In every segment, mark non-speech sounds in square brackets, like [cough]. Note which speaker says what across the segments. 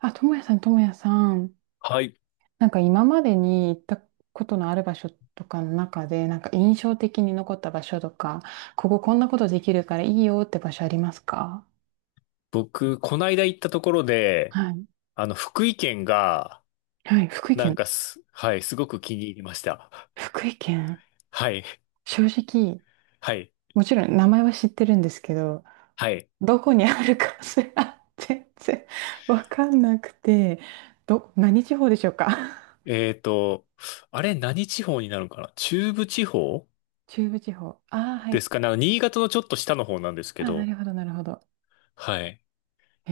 Speaker 1: あ、ともやさん、ともやさん。
Speaker 2: はい。
Speaker 1: なんか今までに行ったことのある場所とかの中で、なんか印象的に残った場所とか、こんなことできるからいいよって場所ありますか？
Speaker 2: 僕、こないだ行ったところで、
Speaker 1: はい。
Speaker 2: 福井県が、
Speaker 1: はい、福井
Speaker 2: なん
Speaker 1: 県。
Speaker 2: かす、はい、すごく気に入りました。
Speaker 1: 福井県。
Speaker 2: はい、
Speaker 1: 正直、
Speaker 2: はい、
Speaker 1: もちろん名前は知ってるんですけど、
Speaker 2: はい。
Speaker 1: どこにあるかすら [laughs] 全然わかんなくて、何地方でしょうか？
Speaker 2: えーと、あれ、何地方になるのかな。中部地方
Speaker 1: [laughs] 中部地方。ああ、は
Speaker 2: で
Speaker 1: い。
Speaker 2: すかね。あの、新潟のちょっと下の方なんです
Speaker 1: あ
Speaker 2: け
Speaker 1: ーな
Speaker 2: ど、
Speaker 1: るほど、なるほど。
Speaker 2: はい。
Speaker 1: え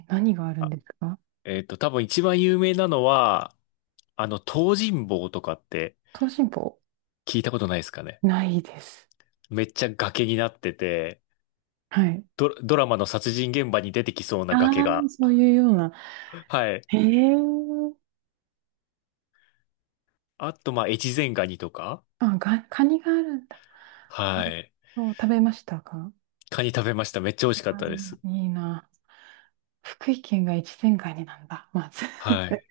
Speaker 1: ー、何があるん
Speaker 2: あ、
Speaker 1: ですか？
Speaker 2: 多分一番有名なのは、東尋坊とかって
Speaker 1: 東進坊。
Speaker 2: 聞いたことないですかね。
Speaker 1: ないです。
Speaker 2: めっちゃ崖になってて、
Speaker 1: はい。
Speaker 2: ドラマの殺人現場に出てきそうな
Speaker 1: あ
Speaker 2: 崖
Speaker 1: あ、
Speaker 2: が。
Speaker 1: そういうような。
Speaker 2: はい。
Speaker 1: へえ。
Speaker 2: あと、まあ、越前ガニとか。
Speaker 1: カニがあるんだ。
Speaker 2: はい。
Speaker 1: そう、食べましたか？
Speaker 2: カニ食べました。めっちゃ美味しかっ
Speaker 1: あ
Speaker 2: たです。
Speaker 1: ーいいな。福井県が越前ガニなんだ、まず。
Speaker 2: はい。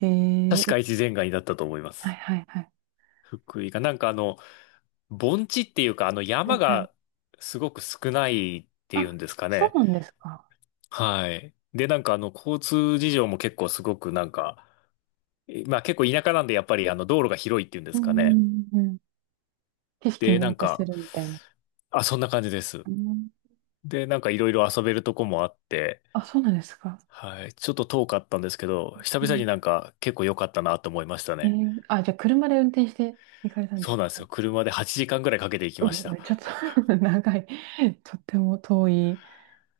Speaker 1: [laughs] え
Speaker 2: 確か
Speaker 1: ー、
Speaker 2: 越前ガニだったと思いま
Speaker 1: はい
Speaker 2: す。
Speaker 1: はいはい。
Speaker 2: 福井が。盆地っていうか、あの、
Speaker 1: は
Speaker 2: 山
Speaker 1: いはい。
Speaker 2: がすごく少ないってい
Speaker 1: あ、
Speaker 2: うんですか
Speaker 1: そ
Speaker 2: ね。
Speaker 1: うなんですか。
Speaker 2: はい。で、交通事情も結構すごくなんか、まあ結構田舎なんで、やっぱり道路が広いっていうんで
Speaker 1: う
Speaker 2: すかね。
Speaker 1: んうんうん。景色
Speaker 2: で、
Speaker 1: 見
Speaker 2: なん
Speaker 1: 渡せ
Speaker 2: か、
Speaker 1: るみたいな。
Speaker 2: あ、そんな感じです。
Speaker 1: うん。
Speaker 2: で、なんかいろいろ遊べるとこもあって、
Speaker 1: あ、そうなんですか。
Speaker 2: はい。ちょっと遠かったんですけど、久
Speaker 1: う
Speaker 2: 々
Speaker 1: ん。
Speaker 2: になんか結構良かったなと思いました
Speaker 1: え
Speaker 2: ね。
Speaker 1: ー、あ、じゃあ車で運転して行かれたんで
Speaker 2: そう
Speaker 1: す
Speaker 2: なんです
Speaker 1: か？
Speaker 2: よ。車で8時間ぐらいかけて行き
Speaker 1: う
Speaker 2: まし
Speaker 1: ん、う
Speaker 2: た。
Speaker 1: ん [laughs] ちょっと [laughs] 長い。とっても遠い。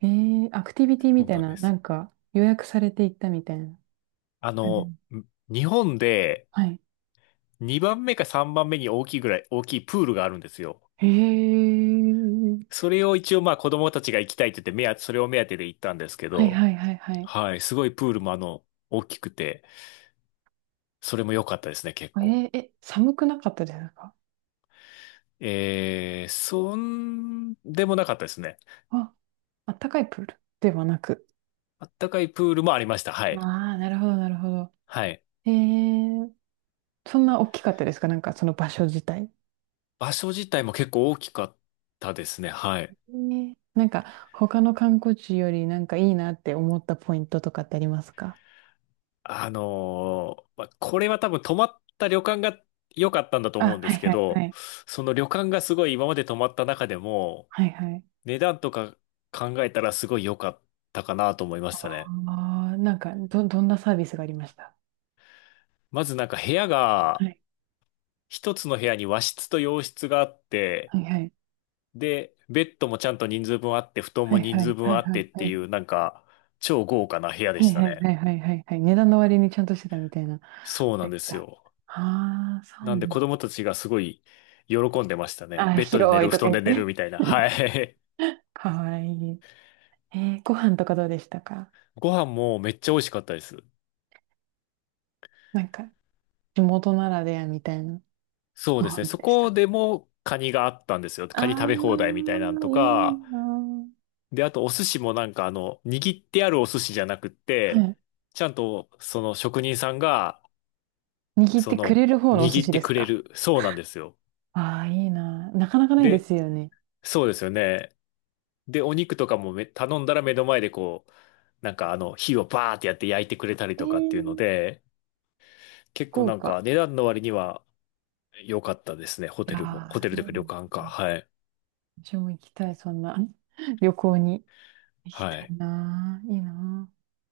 Speaker 1: えー、アクティビティ
Speaker 2: そ
Speaker 1: み
Speaker 2: う
Speaker 1: たい
Speaker 2: なんで
Speaker 1: な、な
Speaker 2: す。
Speaker 1: んか予約されていったみたいな
Speaker 2: あ
Speaker 1: 感じ。
Speaker 2: の、ん日本で
Speaker 1: はい。
Speaker 2: 2番目か3番目に大きいぐらい、大きいプールがあるんですよ。
Speaker 1: へえ。
Speaker 2: それを一応まあ子供たちが行きたいって言って、それを目当てで行ったんですけ
Speaker 1: はい
Speaker 2: ど、
Speaker 1: はいはいはい。
Speaker 2: はい。すごいプールも、大きくて、それも良かったですね、結
Speaker 1: え
Speaker 2: 構。
Speaker 1: ー、え、寒くなかったですか？
Speaker 2: えー、そんでもなかったですね。
Speaker 1: あ、あったかいプールではなく。
Speaker 2: あったかいプールもありました。は
Speaker 1: あ
Speaker 2: い。
Speaker 1: あ、なるほどなるほど。
Speaker 2: はい。
Speaker 1: えー、そんな大きかったですか、なんかその場所自体。
Speaker 2: 場所自体も結構大きかったですね。はい。
Speaker 1: ね、なんか他の観光地よりなんかいいなって思ったポイントとかってありますか？
Speaker 2: まあ、これは多分泊まった旅館が良かったんだと思う
Speaker 1: あ、
Speaker 2: んで
Speaker 1: はい
Speaker 2: すけ
Speaker 1: はいは
Speaker 2: ど、
Speaker 1: い。
Speaker 2: その旅館がすごい今まで泊まった中でも、
Speaker 1: はいはい。
Speaker 2: 値段とか考えたらすごい良かったかなと思いましたね。
Speaker 1: ああ、なんかどんなサービスがありました
Speaker 2: まずなんか部屋
Speaker 1: は
Speaker 2: が、
Speaker 1: い。
Speaker 2: 一つの部屋に和室と洋室があって、
Speaker 1: はいはい。
Speaker 2: で、ベッドもちゃんと人数分あって、布団
Speaker 1: は
Speaker 2: も
Speaker 1: い
Speaker 2: 人
Speaker 1: は
Speaker 2: 数
Speaker 1: いは
Speaker 2: 分
Speaker 1: い
Speaker 2: あっ
Speaker 1: は
Speaker 2: て
Speaker 1: い
Speaker 2: って
Speaker 1: はい。
Speaker 2: いう、なんか、超豪華な部屋で
Speaker 1: は
Speaker 2: し
Speaker 1: い
Speaker 2: た
Speaker 1: はい
Speaker 2: ね。
Speaker 1: はいはいはいはい。値段の割にちゃんとしてたみたいな。
Speaker 2: そうな
Speaker 1: め
Speaker 2: ん
Speaker 1: っ
Speaker 2: で
Speaker 1: ち
Speaker 2: す
Speaker 1: ゃ。
Speaker 2: よ。
Speaker 1: ああ、そう
Speaker 2: なん
Speaker 1: な
Speaker 2: で
Speaker 1: の。
Speaker 2: 子供たちがすごい喜んでましたね。
Speaker 1: あー、
Speaker 2: ベッドで寝
Speaker 1: 広い
Speaker 2: る、布
Speaker 1: とか
Speaker 2: 団
Speaker 1: 言っ
Speaker 2: で寝る
Speaker 1: て。
Speaker 2: みたいな。
Speaker 1: [laughs]
Speaker 2: はい。
Speaker 1: かわいい。えー、ご飯とかどうでしたか？
Speaker 2: [laughs] ご飯もめっちゃ美味しかったです。
Speaker 1: なんか、地元ならではみたいな
Speaker 2: そう
Speaker 1: ご
Speaker 2: ですね。
Speaker 1: 飯
Speaker 2: そ
Speaker 1: でし
Speaker 2: こ
Speaker 1: た。
Speaker 2: でもカニがあったんですよ。
Speaker 1: あ
Speaker 2: カニ食べ放題みたいなん
Speaker 1: あ、
Speaker 2: と
Speaker 1: いい
Speaker 2: か。
Speaker 1: な
Speaker 2: で、あとお寿司も、握ってあるお寿司じゃなくっ
Speaker 1: あ。はい。
Speaker 2: て、ちゃんとその職人さんが、
Speaker 1: 握っ
Speaker 2: そ
Speaker 1: てく
Speaker 2: の、
Speaker 1: れる方のお寿
Speaker 2: 握っ
Speaker 1: 司
Speaker 2: て
Speaker 1: です
Speaker 2: くれ
Speaker 1: か？
Speaker 2: る。そうなんですよ。
Speaker 1: ああー、いいなあ。なかなかないで
Speaker 2: で、
Speaker 1: すよね。
Speaker 2: そうですよね。で、お肉とかも、頼んだら目の前でこう、火をバーってやって焼いてくれたり
Speaker 1: え
Speaker 2: とかっ
Speaker 1: ー、
Speaker 2: ていうので、結構
Speaker 1: 豪
Speaker 2: なん
Speaker 1: 華。
Speaker 2: か値段の割には良かったですね。ホ
Speaker 1: い
Speaker 2: テルも。ホ
Speaker 1: や
Speaker 2: テ
Speaker 1: ー、
Speaker 2: ルという
Speaker 1: う
Speaker 2: か旅
Speaker 1: ん、
Speaker 2: 館か。はい。
Speaker 1: 私も行きたい、そんな [laughs] 旅行に。行き
Speaker 2: は
Speaker 1: たい
Speaker 2: い。
Speaker 1: なぁ。いいな。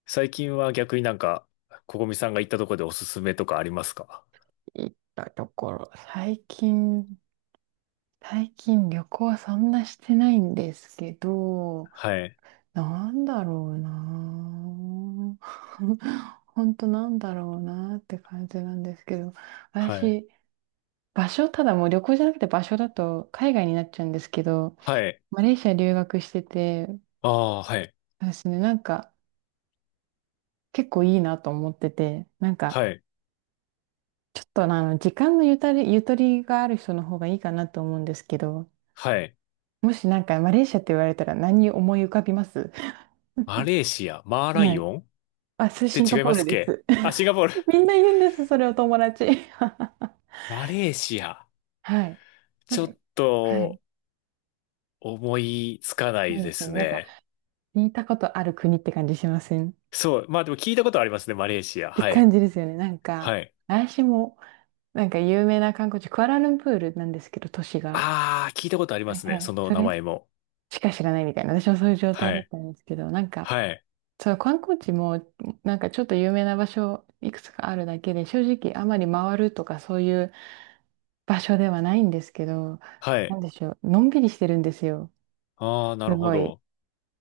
Speaker 2: 最近は逆になんか、ここみさんが行ったとこでおすすめとかありますか？
Speaker 1: 行ったところ。最近、最近旅行はそんなしてないんですけど、
Speaker 2: はい。
Speaker 1: なんだろうなぁ。[laughs] ほんとなんだろうなぁって感じなんですけど、
Speaker 2: はい。
Speaker 1: 私、場所、ただもう旅行じゃなくて場所だと海外になっちゃうんですけど、
Speaker 2: はい。
Speaker 1: マレーシア留学してて、
Speaker 2: ああ、はい。
Speaker 1: 私ね、なんか結構いいなと思ってて、なんか、
Speaker 2: はい。
Speaker 1: ちょっと時間のゆとり、ゆとりがある人の方がいいかなと思うんですけど、
Speaker 2: はい。
Speaker 1: もしなんかマレーシアって言われたら何思い浮かびます？
Speaker 2: マ
Speaker 1: [laughs]
Speaker 2: レーシア、マーラ
Speaker 1: は
Speaker 2: イ
Speaker 1: い。
Speaker 2: オンっ
Speaker 1: あ、それ
Speaker 2: て
Speaker 1: シンガ
Speaker 2: 違い
Speaker 1: ポー
Speaker 2: ま
Speaker 1: ル
Speaker 2: すっ
Speaker 1: で
Speaker 2: け？
Speaker 1: す。
Speaker 2: あ、シン
Speaker 1: [laughs]
Speaker 2: ガポール。
Speaker 1: みんな言うんです、それを友達。[laughs]
Speaker 2: マレーシア。
Speaker 1: はい。なん
Speaker 2: ちょ
Speaker 1: か、
Speaker 2: っ
Speaker 1: はい。
Speaker 2: と思いつかな
Speaker 1: な
Speaker 2: い
Speaker 1: い
Speaker 2: で
Speaker 1: ですよ
Speaker 2: す
Speaker 1: ね。なんか、
Speaker 2: ね。
Speaker 1: 似たことある国って感じしませんっ
Speaker 2: そう。まあでも聞いたことありますね、マレーシア。
Speaker 1: て
Speaker 2: は
Speaker 1: 感
Speaker 2: い。
Speaker 1: じですよね。なんか、
Speaker 2: はい。
Speaker 1: 私も、なんか有名な観光地、クアラルンプールなんですけど、都市が。
Speaker 2: ああ、聞いたことありま
Speaker 1: はい
Speaker 2: す
Speaker 1: は
Speaker 2: ね、
Speaker 1: い。
Speaker 2: その
Speaker 1: そ
Speaker 2: 名
Speaker 1: れ
Speaker 2: 前も。
Speaker 1: しか知らないみたいな、私もそういう状
Speaker 2: は
Speaker 1: 態だっ
Speaker 2: い。
Speaker 1: たんですけど、なんか、
Speaker 2: はい。
Speaker 1: そう、観光地もなんかちょっと有名な場所いくつかあるだけで、正直あまり回るとかそういう場所ではないんですけど、
Speaker 2: は
Speaker 1: な
Speaker 2: い。
Speaker 1: んでしょう、のんびりしてるんですよ。
Speaker 2: ああ、なる
Speaker 1: す
Speaker 2: ほ
Speaker 1: ごい。
Speaker 2: ど。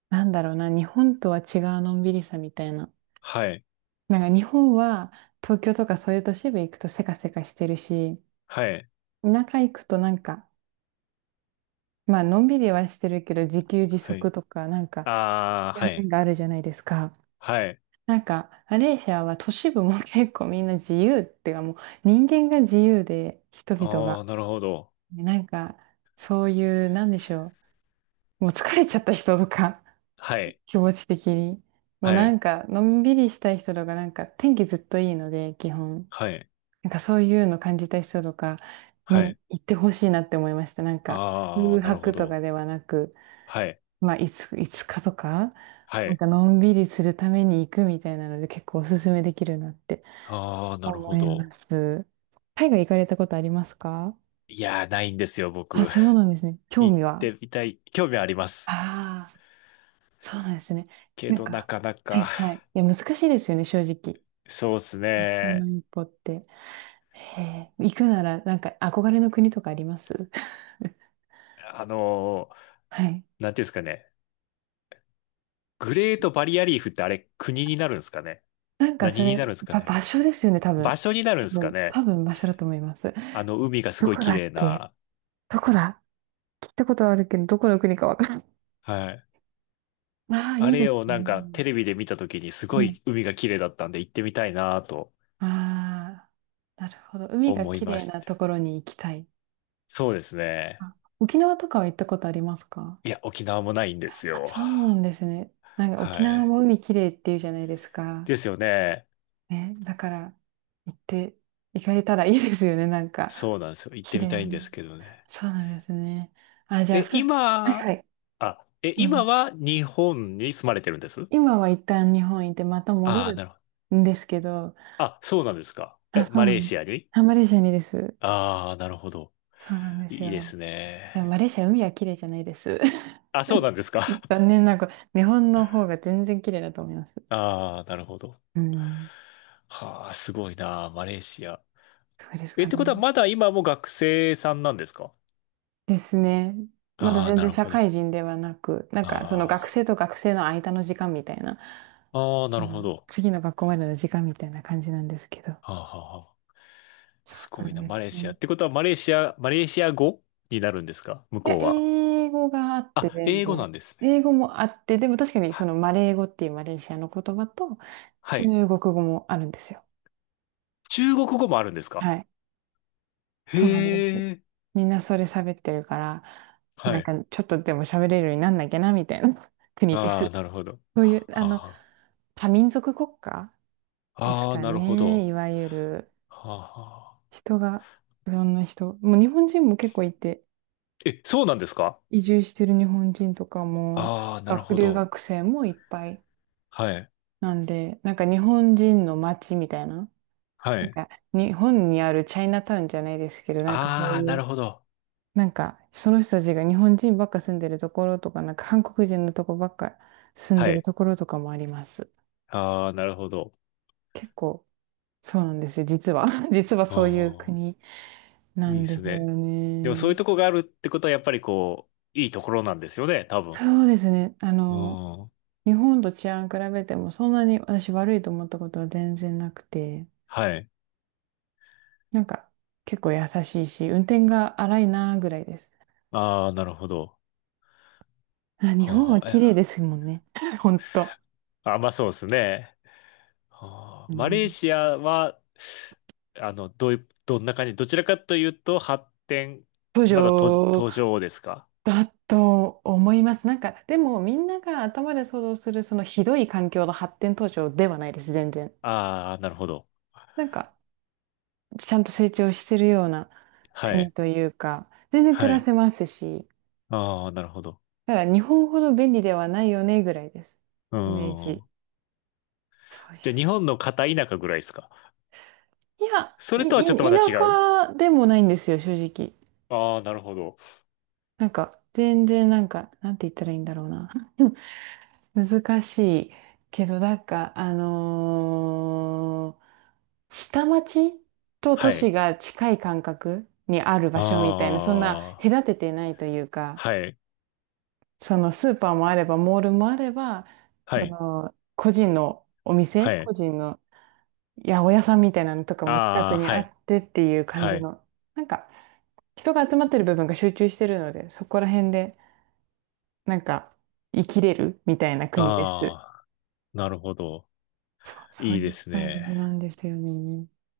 Speaker 1: なんだろうな、日本とは違うのんびりさみたいな。
Speaker 2: はい。
Speaker 1: なんか日本は東京とかそういう都市部行くとせかせかしてるし、
Speaker 2: はい。
Speaker 1: 田舎行くとなんか、まあのんびりはしてるけど自給自
Speaker 2: は
Speaker 1: 足
Speaker 2: い。
Speaker 1: とかなんか、
Speaker 2: ああ、はい。
Speaker 1: 面があるじゃないですか。
Speaker 2: はい。
Speaker 1: なんか、マレーシアは都市部も結構みんな自由っていうか、もう人間が自由で、人々
Speaker 2: あ
Speaker 1: が。
Speaker 2: あ、なるほど。
Speaker 1: なんか、そういう、なんでしょう。もう疲れちゃった人とか、
Speaker 2: は
Speaker 1: [laughs]
Speaker 2: い。
Speaker 1: 気持ち的に。もう
Speaker 2: は
Speaker 1: な
Speaker 2: い。
Speaker 1: んか、のんびりしたい人とか、なんか天気ずっといいので、基本。
Speaker 2: はい。
Speaker 1: なんかそういうの感じた人とか
Speaker 2: は
Speaker 1: に
Speaker 2: い。
Speaker 1: 行ってほしいなって思いました。なんか、
Speaker 2: ああ、
Speaker 1: 空
Speaker 2: なるほ
Speaker 1: 白と
Speaker 2: ど。
Speaker 1: かではなく、
Speaker 2: はい。
Speaker 1: まあ、いつかとか、
Speaker 2: は
Speaker 1: なん
Speaker 2: い。
Speaker 1: かのんびりするために行くみたいなので、結構おすすめできるなって。
Speaker 2: ああ、なる
Speaker 1: 思
Speaker 2: ほ
Speaker 1: いま
Speaker 2: ど。
Speaker 1: す。海外行かれたことありますか？
Speaker 2: いやー、ないんですよ、
Speaker 1: あ、
Speaker 2: 僕。
Speaker 1: そう
Speaker 2: [laughs]
Speaker 1: なんですね。興
Speaker 2: 行っ
Speaker 1: 味は。
Speaker 2: てみたい。興味はあります。
Speaker 1: ああ、そうなんですね。
Speaker 2: け
Speaker 1: なん
Speaker 2: ど、な
Speaker 1: か、
Speaker 2: かな
Speaker 1: はい
Speaker 2: か。
Speaker 1: はい。いや、難しいですよね、正直。
Speaker 2: そうです
Speaker 1: 最初の
Speaker 2: ね。
Speaker 1: 一歩って。へえ、行くなら、なんか、憧れの国とかあります
Speaker 2: あの
Speaker 1: [laughs] はい。
Speaker 2: なんていうんですかね。グレートバリアリーフってあれ、国になるんですかね。
Speaker 1: なんか、そ
Speaker 2: 何に
Speaker 1: れ、
Speaker 2: なるんですかね。
Speaker 1: 場所ですよね、多
Speaker 2: 場
Speaker 1: 分。
Speaker 2: 所になるんです
Speaker 1: う
Speaker 2: か
Speaker 1: ん、
Speaker 2: ね。
Speaker 1: 多分場所だと思います。
Speaker 2: あの、海がす
Speaker 1: ど
Speaker 2: ごい
Speaker 1: こだ
Speaker 2: 綺
Speaker 1: っ
Speaker 2: 麗
Speaker 1: け。
Speaker 2: な、
Speaker 1: どこだ。聞いたことはあるけど、どこの国かわからん。
Speaker 2: はい。
Speaker 1: ああ、
Speaker 2: あ
Speaker 1: いいで
Speaker 2: れ
Speaker 1: す
Speaker 2: をなんか
Speaker 1: ね。
Speaker 2: テレビで見た時にすごい海が綺麗だったんで行ってみたいなと
Speaker 1: ああ、なるほど。海が
Speaker 2: 思い
Speaker 1: 綺
Speaker 2: ま
Speaker 1: 麗
Speaker 2: し
Speaker 1: なと
Speaker 2: て。
Speaker 1: ころに行きたい。
Speaker 2: そうですね。
Speaker 1: あ、沖縄とかは行ったことありますか？
Speaker 2: いや、沖縄もないんです
Speaker 1: あ、
Speaker 2: よ。
Speaker 1: そうなんですね。なんか
Speaker 2: は
Speaker 1: 沖縄
Speaker 2: い。
Speaker 1: も海綺麗っていうじゃないですか。
Speaker 2: ですよね。
Speaker 1: ね、だから行って、行かれたらいいですよね、なんか。
Speaker 2: そうなんですよ。行っ
Speaker 1: 綺
Speaker 2: てみ
Speaker 1: 麗
Speaker 2: た
Speaker 1: な。
Speaker 2: いんですけどね。
Speaker 1: そうなんですね。あ、じゃあ、
Speaker 2: え、
Speaker 1: はい
Speaker 2: 今、
Speaker 1: はい。
Speaker 2: あ、え、
Speaker 1: う
Speaker 2: 今
Speaker 1: ん、
Speaker 2: は日本に住まれてるんです？
Speaker 1: 今は一旦日本行ってまた戻
Speaker 2: ああー、
Speaker 1: る
Speaker 2: なるほど。
Speaker 1: んですけど、
Speaker 2: あ、そうなんですか。
Speaker 1: あ、
Speaker 2: え、
Speaker 1: そう
Speaker 2: マ
Speaker 1: な
Speaker 2: レー
Speaker 1: ん
Speaker 2: シアに？
Speaker 1: あ、マレーシアにです。
Speaker 2: ああー、なるほど。
Speaker 1: そうなんです
Speaker 2: いいで
Speaker 1: よ。
Speaker 2: すね。
Speaker 1: でもマレーシア海は綺麗じゃないです。
Speaker 2: あ、そうなんですか。
Speaker 1: 残念ながら、日本の方が全然綺麗だと思います。
Speaker 2: ああ、なるほど。
Speaker 1: うん。
Speaker 2: はあ、すごいな、マレーシア。
Speaker 1: そうです
Speaker 2: え、
Speaker 1: か
Speaker 2: ってことは
Speaker 1: ね。
Speaker 2: まだ今も学生さんなんですか？
Speaker 1: ですね。まだ
Speaker 2: ああ、
Speaker 1: 全
Speaker 2: な
Speaker 1: 然
Speaker 2: る
Speaker 1: 社
Speaker 2: ほど。
Speaker 1: 会人ではなく、なんかその学
Speaker 2: あ
Speaker 1: 生と学生の間の時間みたいな、
Speaker 2: あ、ああ、な
Speaker 1: う
Speaker 2: るほ
Speaker 1: ん、
Speaker 2: ど。
Speaker 1: 次の学校までの時間みたいな感じなんですけど。
Speaker 2: はあ、はあ、はあ。
Speaker 1: そ
Speaker 2: す
Speaker 1: う
Speaker 2: ご
Speaker 1: な
Speaker 2: いな、
Speaker 1: んで
Speaker 2: マ
Speaker 1: す
Speaker 2: レーシア。
Speaker 1: ね。
Speaker 2: ってことは、マレーシア語になるんですか、向
Speaker 1: いや、
Speaker 2: こうは。
Speaker 1: 英語があって
Speaker 2: あ、
Speaker 1: 全
Speaker 2: 英語
Speaker 1: 然。
Speaker 2: なんですね。
Speaker 1: 英語もあって、でも確かに
Speaker 2: は
Speaker 1: そ
Speaker 2: い。
Speaker 1: のマレー語っていうマレーシアの言葉と
Speaker 2: は
Speaker 1: 中
Speaker 2: い。
Speaker 1: 国語もあるんですよ。
Speaker 2: 中国語もあるんですか？
Speaker 1: はい。そうなんです。
Speaker 2: へえ。
Speaker 1: みんなそれ喋ってるから、
Speaker 2: は
Speaker 1: なん
Speaker 2: い。
Speaker 1: かちょっとでも喋れるようになんなきゃなみたいな [laughs] 国で
Speaker 2: ああ、
Speaker 1: す。
Speaker 2: なるほど。
Speaker 1: そういう、
Speaker 2: は
Speaker 1: あ
Speaker 2: あ、
Speaker 1: の、
Speaker 2: は
Speaker 1: 多民族国家です
Speaker 2: あ。ああ、
Speaker 1: か
Speaker 2: なるほ
Speaker 1: ね、
Speaker 2: ど。
Speaker 1: いわゆる。
Speaker 2: はあ、はあ。
Speaker 1: 人が、いろんな人、もう日本人も結構いて、
Speaker 2: え、そうなんですか？
Speaker 1: 移住してる日本人とかも、
Speaker 2: ああ、なるほ
Speaker 1: 留
Speaker 2: ど。
Speaker 1: 学生もいっぱい。
Speaker 2: はい。
Speaker 1: なんで、なんか日本人の街みたいな、
Speaker 2: は
Speaker 1: なん
Speaker 2: い。
Speaker 1: か日本にあるチャイナタウンじゃないですけど、なんかそ
Speaker 2: あ
Speaker 1: う
Speaker 2: あ、な
Speaker 1: い
Speaker 2: る
Speaker 1: う
Speaker 2: ほど。
Speaker 1: なんか、その人たちが日本人ばっか住んでるところとか、なんか韓国人のとこばっか住ん
Speaker 2: は
Speaker 1: でる
Speaker 2: い。
Speaker 1: ところとかもあります。
Speaker 2: ああ、なるほど。
Speaker 1: 結構、そうなんですよ、実は。[laughs] 実は
Speaker 2: あ
Speaker 1: そういう
Speaker 2: あ、
Speaker 1: 国な
Speaker 2: いいで
Speaker 1: んで
Speaker 2: す
Speaker 1: すよ
Speaker 2: ね。でもそういう
Speaker 1: ね。
Speaker 2: とこがあるってことは、やっぱりこう、いいところなんですよね、多分。
Speaker 1: そうですね。あ
Speaker 2: う
Speaker 1: の、
Speaker 2: ん。
Speaker 1: 日本と治安比べてもそんなに私悪いと思ったことは全然なくて、
Speaker 2: はい。
Speaker 1: なんか結構優しいし、運転が荒いなぐらいです。
Speaker 2: ああ、なるほど。
Speaker 1: あ、日
Speaker 2: は
Speaker 1: 本
Speaker 2: あ、
Speaker 1: は
Speaker 2: はあ、
Speaker 1: 綺麗で
Speaker 2: え
Speaker 1: すもんね。[laughs] ほんと。
Speaker 2: あ、まあそうですね。は
Speaker 1: う
Speaker 2: あ、マレー
Speaker 1: ん。
Speaker 2: シアは、あの、どういう、どんな感じ、どちらかというと、発展、まだ途、
Speaker 1: 都
Speaker 2: 途上ですか？
Speaker 1: だと思います。なんか、でもみんなが頭で想像するそのひどい環境の発展途上ではないです、全然。
Speaker 2: ああー、なるほど。
Speaker 1: なんか、ちゃんと成長してるような
Speaker 2: は
Speaker 1: 国
Speaker 2: い。
Speaker 1: というか、全然暮
Speaker 2: は
Speaker 1: ら
Speaker 2: い。
Speaker 1: せますし、
Speaker 2: ああ、なるほど。
Speaker 1: だから日本ほど便利ではないよねぐらいです。
Speaker 2: う
Speaker 1: イメージ。
Speaker 2: ん。
Speaker 1: そういう。
Speaker 2: じゃあ日本の片田舎ぐらいですか？
Speaker 1: いや、
Speaker 2: それとはちょっとまた違う？
Speaker 1: 田舎でもないんですよ、正直。
Speaker 2: ああー、なるほど。
Speaker 1: なんか、全然なんか、なんて言ったらいいんだろうな。[laughs] 難しいけど、なんか、下町と
Speaker 2: は
Speaker 1: 都市
Speaker 2: い。
Speaker 1: が近い感覚にある場所みたいな、そんな
Speaker 2: ああ、
Speaker 1: 隔ててないというか、
Speaker 2: はい。
Speaker 1: そのスーパーもあれば、モールもあれば、そ
Speaker 2: はい。
Speaker 1: の個人のお店、
Speaker 2: はい。
Speaker 1: 個人の八百屋さんみたいなのとかも近
Speaker 2: あ
Speaker 1: く
Speaker 2: あ、
Speaker 1: に
Speaker 2: は
Speaker 1: あ
Speaker 2: い。
Speaker 1: ってっていう感
Speaker 2: は
Speaker 1: じ
Speaker 2: い。
Speaker 1: の、なんか人が集まってる部分が集中してるので、そこら辺でなんか生きれるみたいな国です。
Speaker 2: ああ、なるほど。
Speaker 1: そう、そう
Speaker 2: いい
Speaker 1: い
Speaker 2: で
Speaker 1: う
Speaker 2: す
Speaker 1: 感
Speaker 2: ね。
Speaker 1: じなんですよね。